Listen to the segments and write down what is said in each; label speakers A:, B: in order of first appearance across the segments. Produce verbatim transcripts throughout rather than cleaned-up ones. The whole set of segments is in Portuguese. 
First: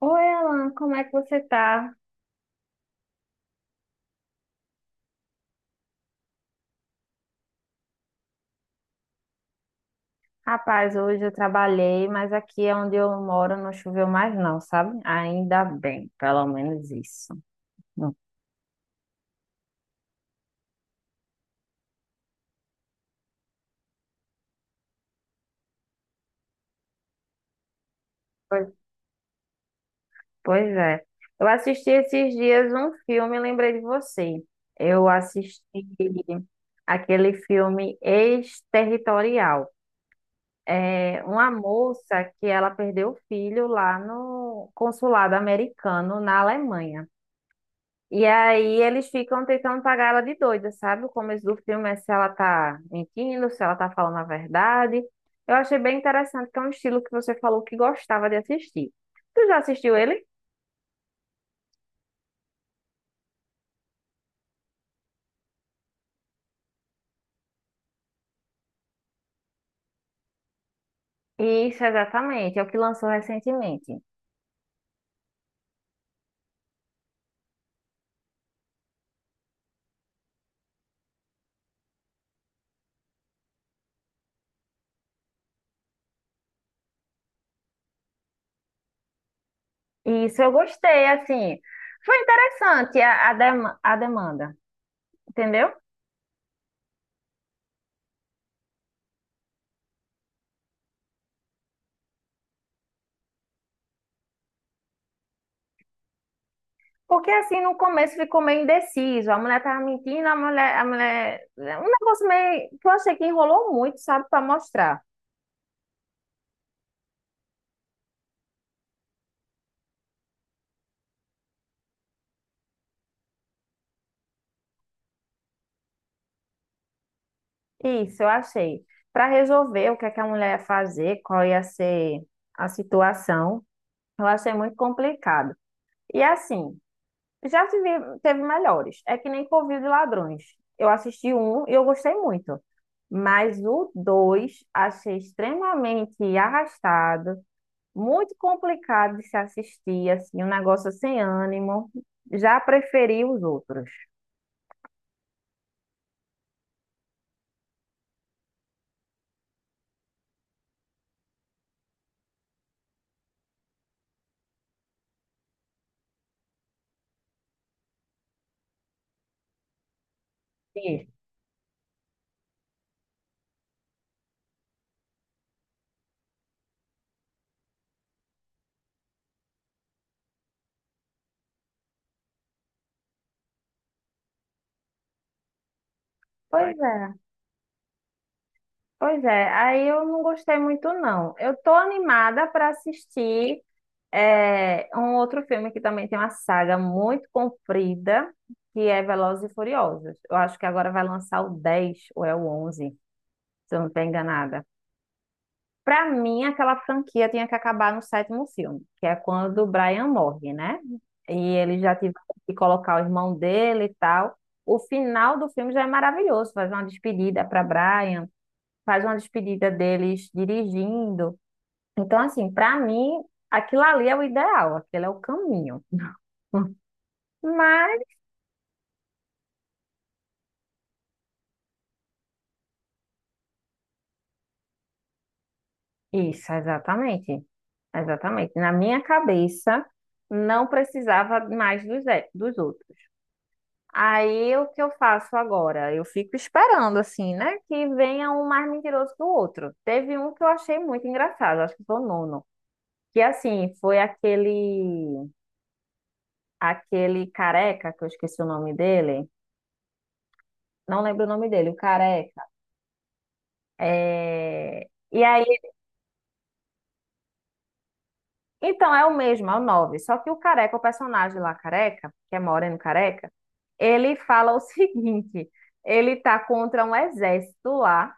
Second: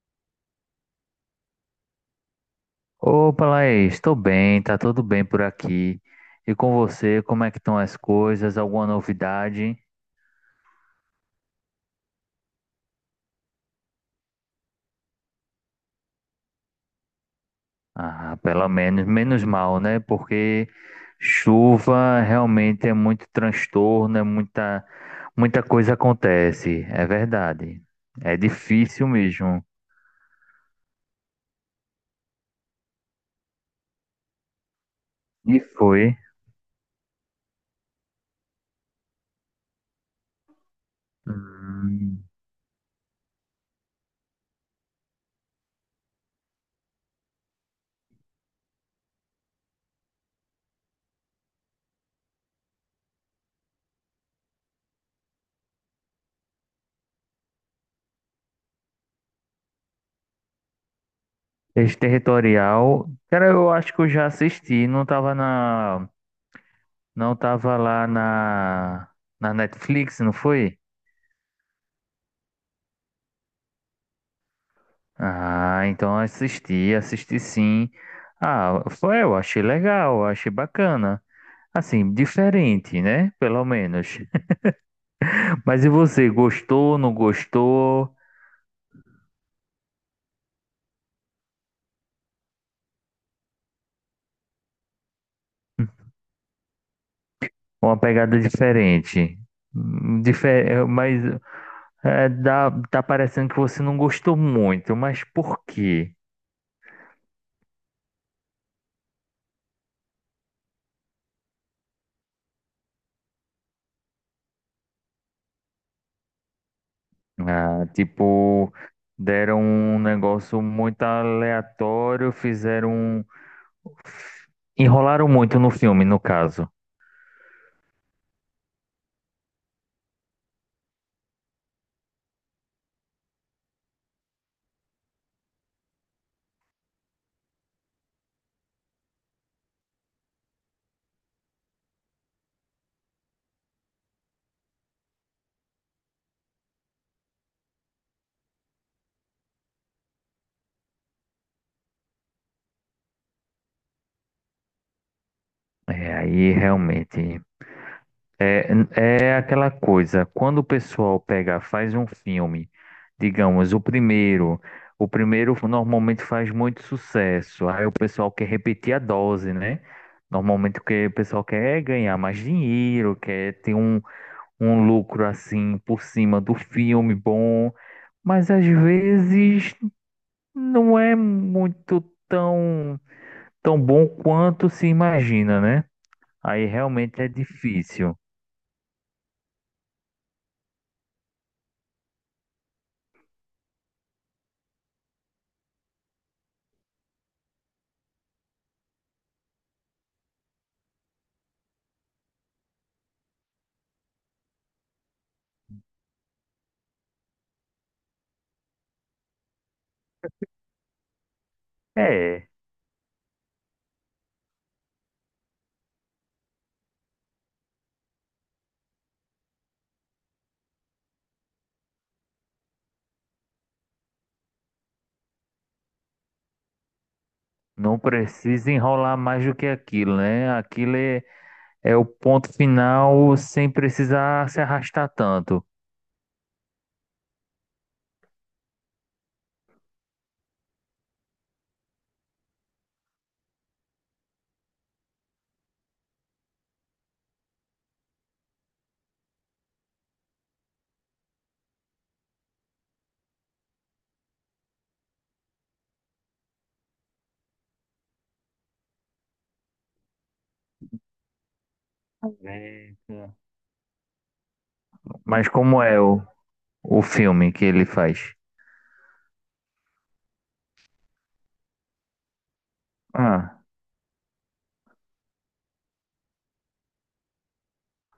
A: Oi, Alan, como é que você tá?
B: Opa, Laís, estou bem, tá tudo bem por aqui. E com você, como é que estão as coisas? Alguma novidade?
A: Rapaz, hoje eu trabalhei, mas aqui é onde eu moro não choveu mais não, sabe? Ainda bem, pelo menos isso. Não.
B: Ah, pelo menos, menos mal, né? Porque chuva realmente é muito transtorno, é muita, muita coisa acontece, é verdade. É
A: Pois,
B: difícil mesmo.
A: pois é. Eu assisti esses dias um filme e lembrei de você. Eu
B: E
A: assisti
B: foi.
A: aquele filme Exterritorial. É uma
B: Hum,
A: moça que ela perdeu o filho lá no consulado americano na Alemanha. E aí eles ficam tentando pagar ela de doida, sabe? O começo do filme é se ela tá mentindo, se ela tá falando a verdade. Eu achei bem interessante, que é um estilo que você falou que gostava de assistir. Tu já assistiu ele?
B: Exterritorial. Cara, eu acho que eu já assisti, não tava na, não tava lá na, na Netflix, não foi?
A: Isso, exatamente, é o que lançou recentemente.
B: Ah, então assisti, assisti sim. Ah, foi, eu achei legal, eu achei bacana. Assim, diferente, né? Pelo menos. Mas e você, gostou, não gostou?
A: Isso eu gostei, assim. Foi interessante a, a, dema- a demanda, entendeu?
B: Uma pegada diferente. Hum, Difer mas é, dá, tá parecendo que você não gostou muito, mas por quê?
A: Porque assim, no começo ficou meio indeciso. A mulher tava mentindo, a mulher, a mulher. Um negócio meio que eu achei que enrolou muito, sabe, pra mostrar.
B: Ah, tipo, deram um negócio muito aleatório, fizeram um... Enrolaram muito no filme, no caso.
A: Isso, eu achei. Para resolver o que é que a mulher ia fazer, qual ia ser a situação, eu achei muito complicado. E assim, já tive, teve melhores. É que nem Covil de Ladrões. Eu assisti um e eu gostei muito. Mas o dois achei extremamente arrastado, muito complicado de se assistir, assim, um negócio sem ânimo. Já preferi os outros.
B: É, aí realmente. É, é aquela coisa, quando o pessoal pega, faz um filme, digamos, o primeiro, o primeiro normalmente faz muito sucesso, aí o pessoal quer repetir a dose, né? Normalmente o que
A: Sim.
B: o pessoal quer é ganhar mais dinheiro, quer ter um, um lucro assim por cima do filme bom, mas às vezes não é muito tão, tão bom quanto se imagina, né? Aí
A: Pois é.
B: realmente é difícil.
A: Pois é, aí eu não gostei muito, não. Eu tô animada para assistir é, um outro filme que também tem uma saga muito comprida, que é Velozes e Furiosos. Eu acho que agora vai lançar o dez ou é o onze, se eu não estou enganada. Para mim, aquela franquia tinha que acabar no sétimo filme, que é quando o Brian morre, né? E ele já tiveram
B: É.
A: que colocar o irmão dele e tal. O final do filme já é maravilhoso, faz uma despedida para Brian, faz uma despedida deles dirigindo. Então, assim, para mim, aquilo ali é o ideal, aquele é o caminho.
B: Não
A: Mas,
B: precisa enrolar mais do que aquilo, né? Aquilo é, é o ponto final sem precisar se arrastar tanto.
A: isso, exatamente. Exatamente. Na minha cabeça, não precisava mais dos, e- dos outros. Aí, o que eu faço agora? Eu fico esperando, assim, né? Que venha um mais mentiroso que o outro. Teve um que eu achei muito engraçado, acho que foi o nono. Que, assim, foi aquele, aquele careca, que eu esqueci o nome dele. Não lembro o nome dele, o Careca.
B: Eita.
A: É... E aí,
B: Mas como é o, o filme que ele faz?
A: então é o mesmo, é o nove. Só que o Careca, o personagem lá, Careca, que é Moreno Careca,
B: Ah,
A: ele fala o seguinte: ele tá contra um exército lá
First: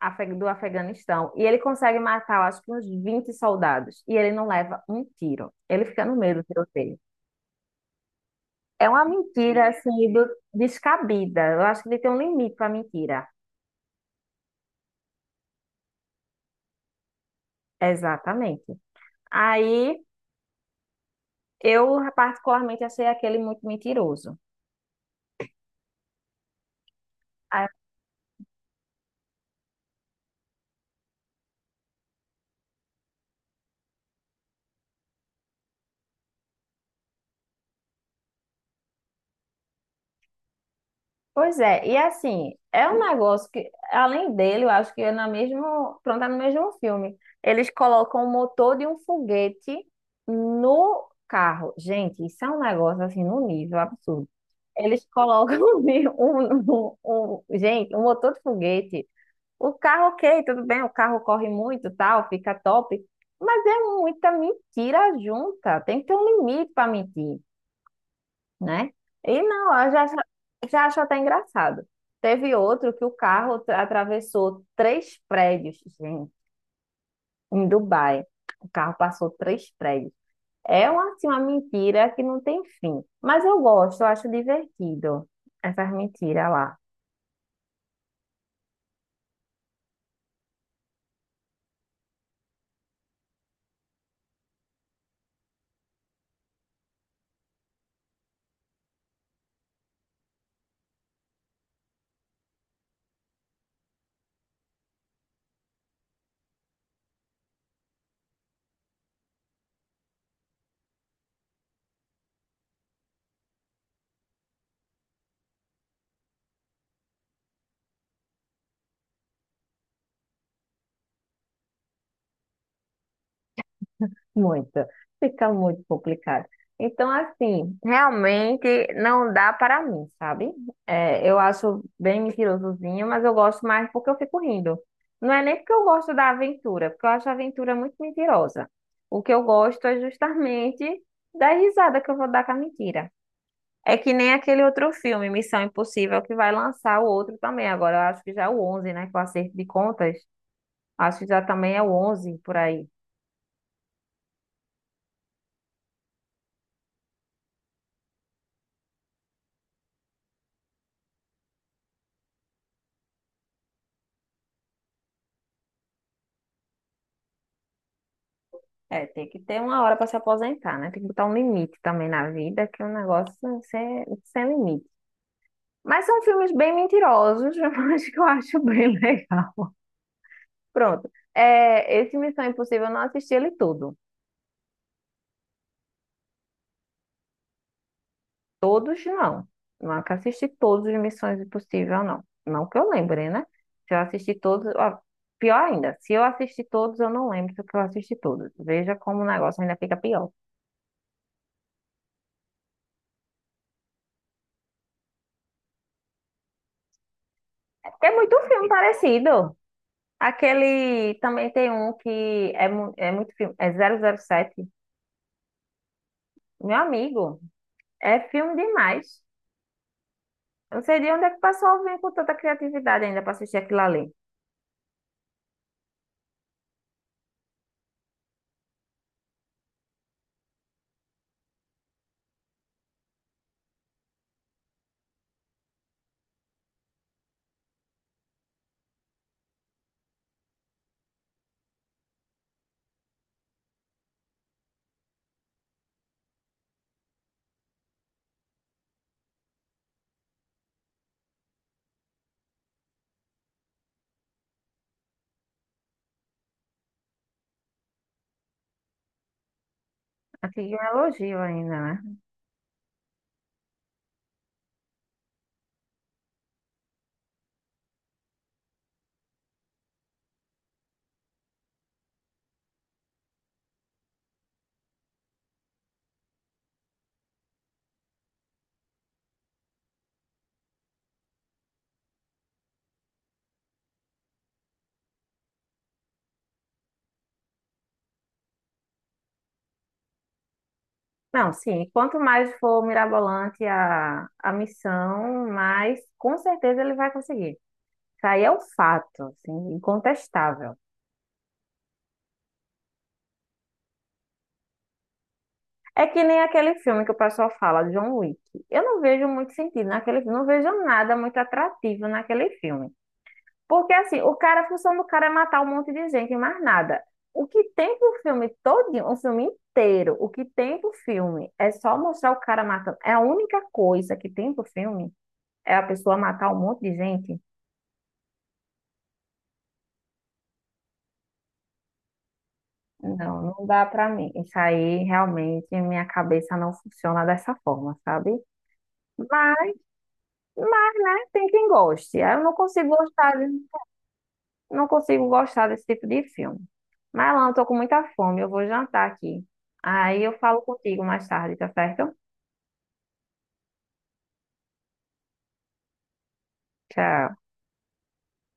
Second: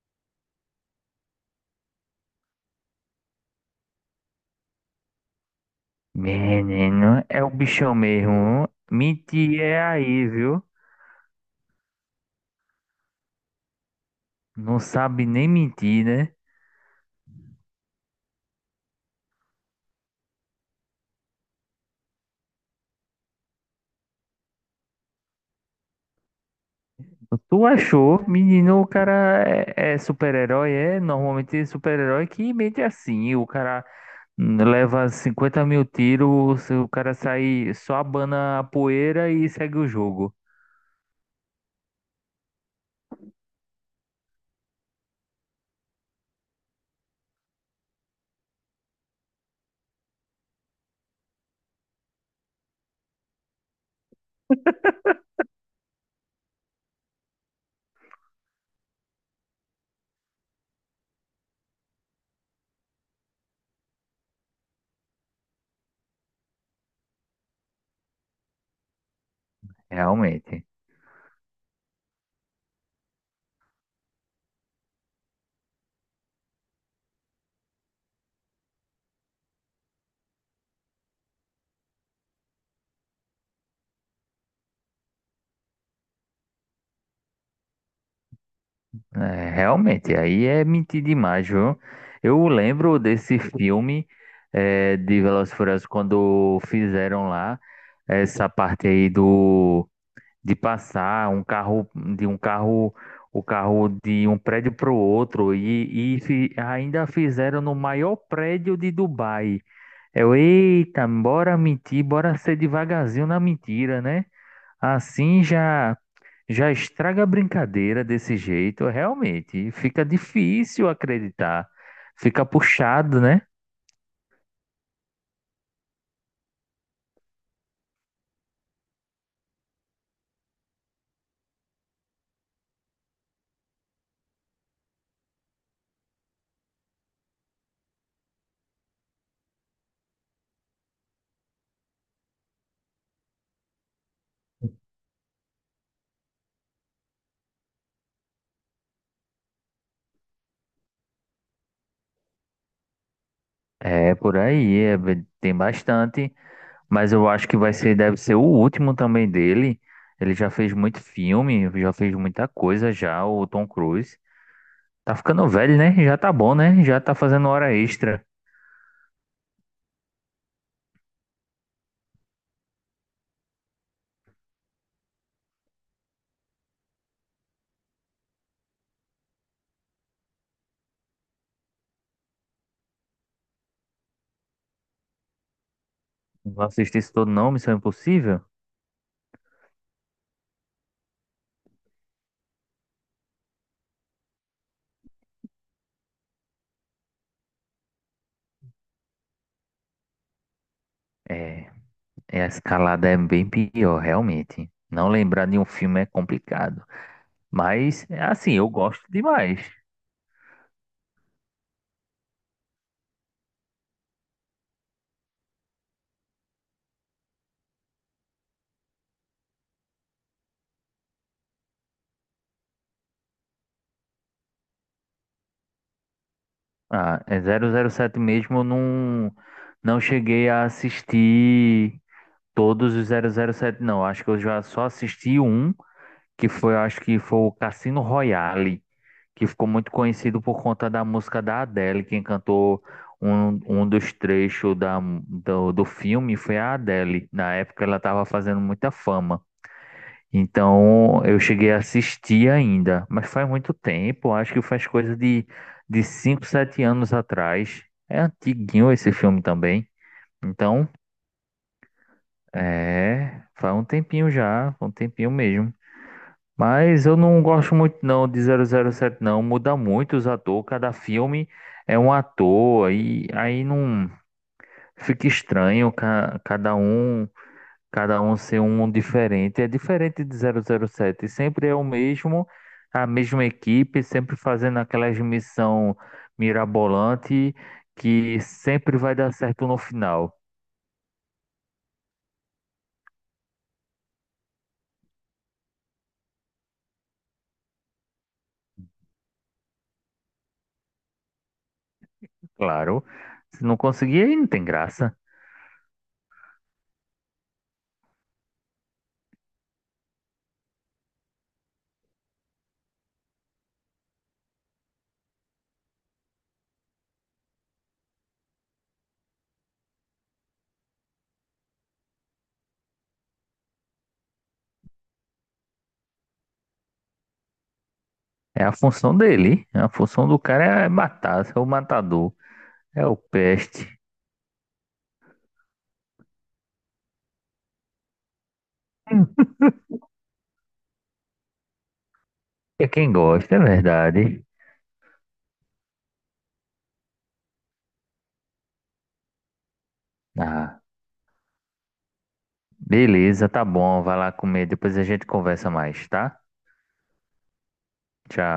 A: afe- do Afeganistão e ele consegue matar, eu acho que uns vinte soldados e ele não leva um tiro. Ele fica no meio do tiroteio.
B: menino, é o bichão mesmo.
A: É uma
B: Mentir
A: mentira,
B: é
A: assim,
B: aí,
A: do-
B: viu?
A: descabida. Eu acho que ele tem um limite pra mentira.
B: Não sabe nem mentir, né?
A: Exatamente. Aí eu, particularmente, achei aquele muito mentiroso.
B: Tu
A: Ah,
B: achou, menino, o cara é, é super-herói, é? Normalmente é super-herói que mente assim. O cara leva cinquenta mil tiros, se o cara sai só abana a poeira e segue o jogo.
A: pois é, e assim, é um negócio que, além dele, eu acho que é na mesmo, pronto, é no mesmo filme. Eles colocam o motor de um foguete no carro. Gente, isso é um negócio assim, no nível absurdo. Eles colocam um, um, um- gente, um motor de foguete. O carro, ok, tudo bem, o carro corre muito, tal, fica top. Mas é muita mentira junta. Tem que ter um limite para mentir, né? E não, eu já, acho-
B: Realmente.
A: já acho até engraçado. Teve outro que o carro atra- atravessou três prédios, gente, em Dubai. O carro passou três prédios. É uma, assim, uma mentira que não tem fim. Mas eu gosto, eu acho divertido essas mentiras lá.
B: É, realmente, aí é mentir demais, viu? Eu lembro desse filme é, de Velozes e Furiosos quando fizeram lá essa parte aí do de passar um carro de um carro o carro de um prédio para o outro e, e fi- ainda fizeram no maior prédio de Dubai. Eu, eita, bora mentir, bora ser devagarzinho na mentira, né? Assim já já estraga a brincadeira desse jeito, realmente. Fica difícil acreditar. Fica puxado, né?
A: Muito, fica muito complicado. Então, assim, realmente não dá para mim, sabe? É, eu acho bem mentirosozinho, mas eu gosto mais porque eu fico rindo. Não é nem porque eu gosto da aventura, porque eu acho a aventura muito mentirosa. O que eu gosto é justamente da risada que eu vou dar com a mentira. É que nem aquele outro filme, Missão Impossível, que vai lançar o outro também agora. Eu acho que já é o onze, né? Com o acerto de contas, acho que já também é o onze por aí.
B: É, por aí, é, tem bastante. Mas eu acho que vai ser, deve ser o último também dele. Ele já fez muito filme, já fez muita coisa já, o Tom Cruise. Tá ficando velho, né? Já tá bom, né? Já tá fazendo hora extra.
A: É, tem que ter uma hora para se aposentar, né? Tem que botar um limite também na vida, que o negócio é sem, sem limite. Mas são filmes bem mentirosos, mas que eu acho bem legal. Pronto. É, esse Missão Impossível eu não assisti ele todo.
B: Não assisti isso todo não, Missão Impossível?
A: Todos não. Nunca assisti todos os Missões Impossível, não. Não que eu lembre, né? Se eu assisti todos. Ó, pior ainda, se eu assisti todos, eu não lembro se eu assisti todos. Veja como o negócio ainda fica pior.
B: É, é, a escalada é bem pior, realmente. Não lembrar de um filme é complicado. Mas,
A: É
B: é
A: muito
B: assim,
A: filme
B: eu gosto
A: parecido.
B: demais.
A: Aquele também tem um que é, mu- é muito filme, é zero zero sete. Meu amigo, é filme demais. Eu não sei de onde é que o pessoal vem com tanta criatividade ainda para assistir aquilo ali.
B: Ah, é zero zero sete mesmo, eu não, não cheguei a assistir todos os zero zero sete. Não. Acho que eu já só assisti um, que foi, acho que foi o Cassino Royale, que ficou muito conhecido por conta da música da Adele. Quem cantou um, um dos trechos da, do, do filme foi a Adele. Na época ela estava fazendo muita fama. Então eu cheguei a assistir ainda, mas faz muito tempo, acho que faz coisa de, de cinco, sete anos atrás. É antiguinho esse filme também.
A: Aqui é um
B: Então,
A: elogio ainda, né?
B: é, faz um tempinho já, um tempinho mesmo. Mas eu não gosto muito não de zero zero sete não, muda muito os atores, cada filme é um ator e aí não fica estranho, ca- cada um Cada um ser um diferente. É diferente de zero zero sete. Sempre é o mesmo, a mesma equipe, sempre fazendo aquelas missão mirabolante que sempre vai dar certo no final.
A: Não, sim, quanto mais for mirabolante a, a missão, mais com certeza ele vai conseguir. Isso aí é um fato, assim, incontestável.
B: Claro. Se não conseguir, aí não tem graça.
A: É que nem aquele filme que o pessoal fala, John Wick. Eu não vejo muito sentido naquele filme, não vejo nada muito atrativo naquele filme. Porque assim, o cara, a função do cara é matar um monte de gente, e mais nada. O que tem pro filme todinho, o filme inteiro, o que tem pro filme é só mostrar o cara matando. É a única coisa que tem pro filme é a pessoa matar um monte de gente.
B: É a função dele. é A função do cara é matar, ser o matador. É o
A: Não, não dá
B: peste.
A: pra mim. Isso aí realmente minha cabeça não funciona dessa forma, sabe? Mas, mas tem quem goste. Eu não
B: É
A: consigo
B: quem
A: gostar.
B: gosta, é verdade.
A: Não consigo gostar desse tipo de filme. Mas, Alan, eu tô com muita fome, eu vou jantar aqui. Aí eu falo
B: Ah.
A: contigo mais tarde, tá certo?
B: Beleza, tá bom. Vai lá comer. Depois a gente conversa mais, tá?
A: Tchau.
B: Tchau.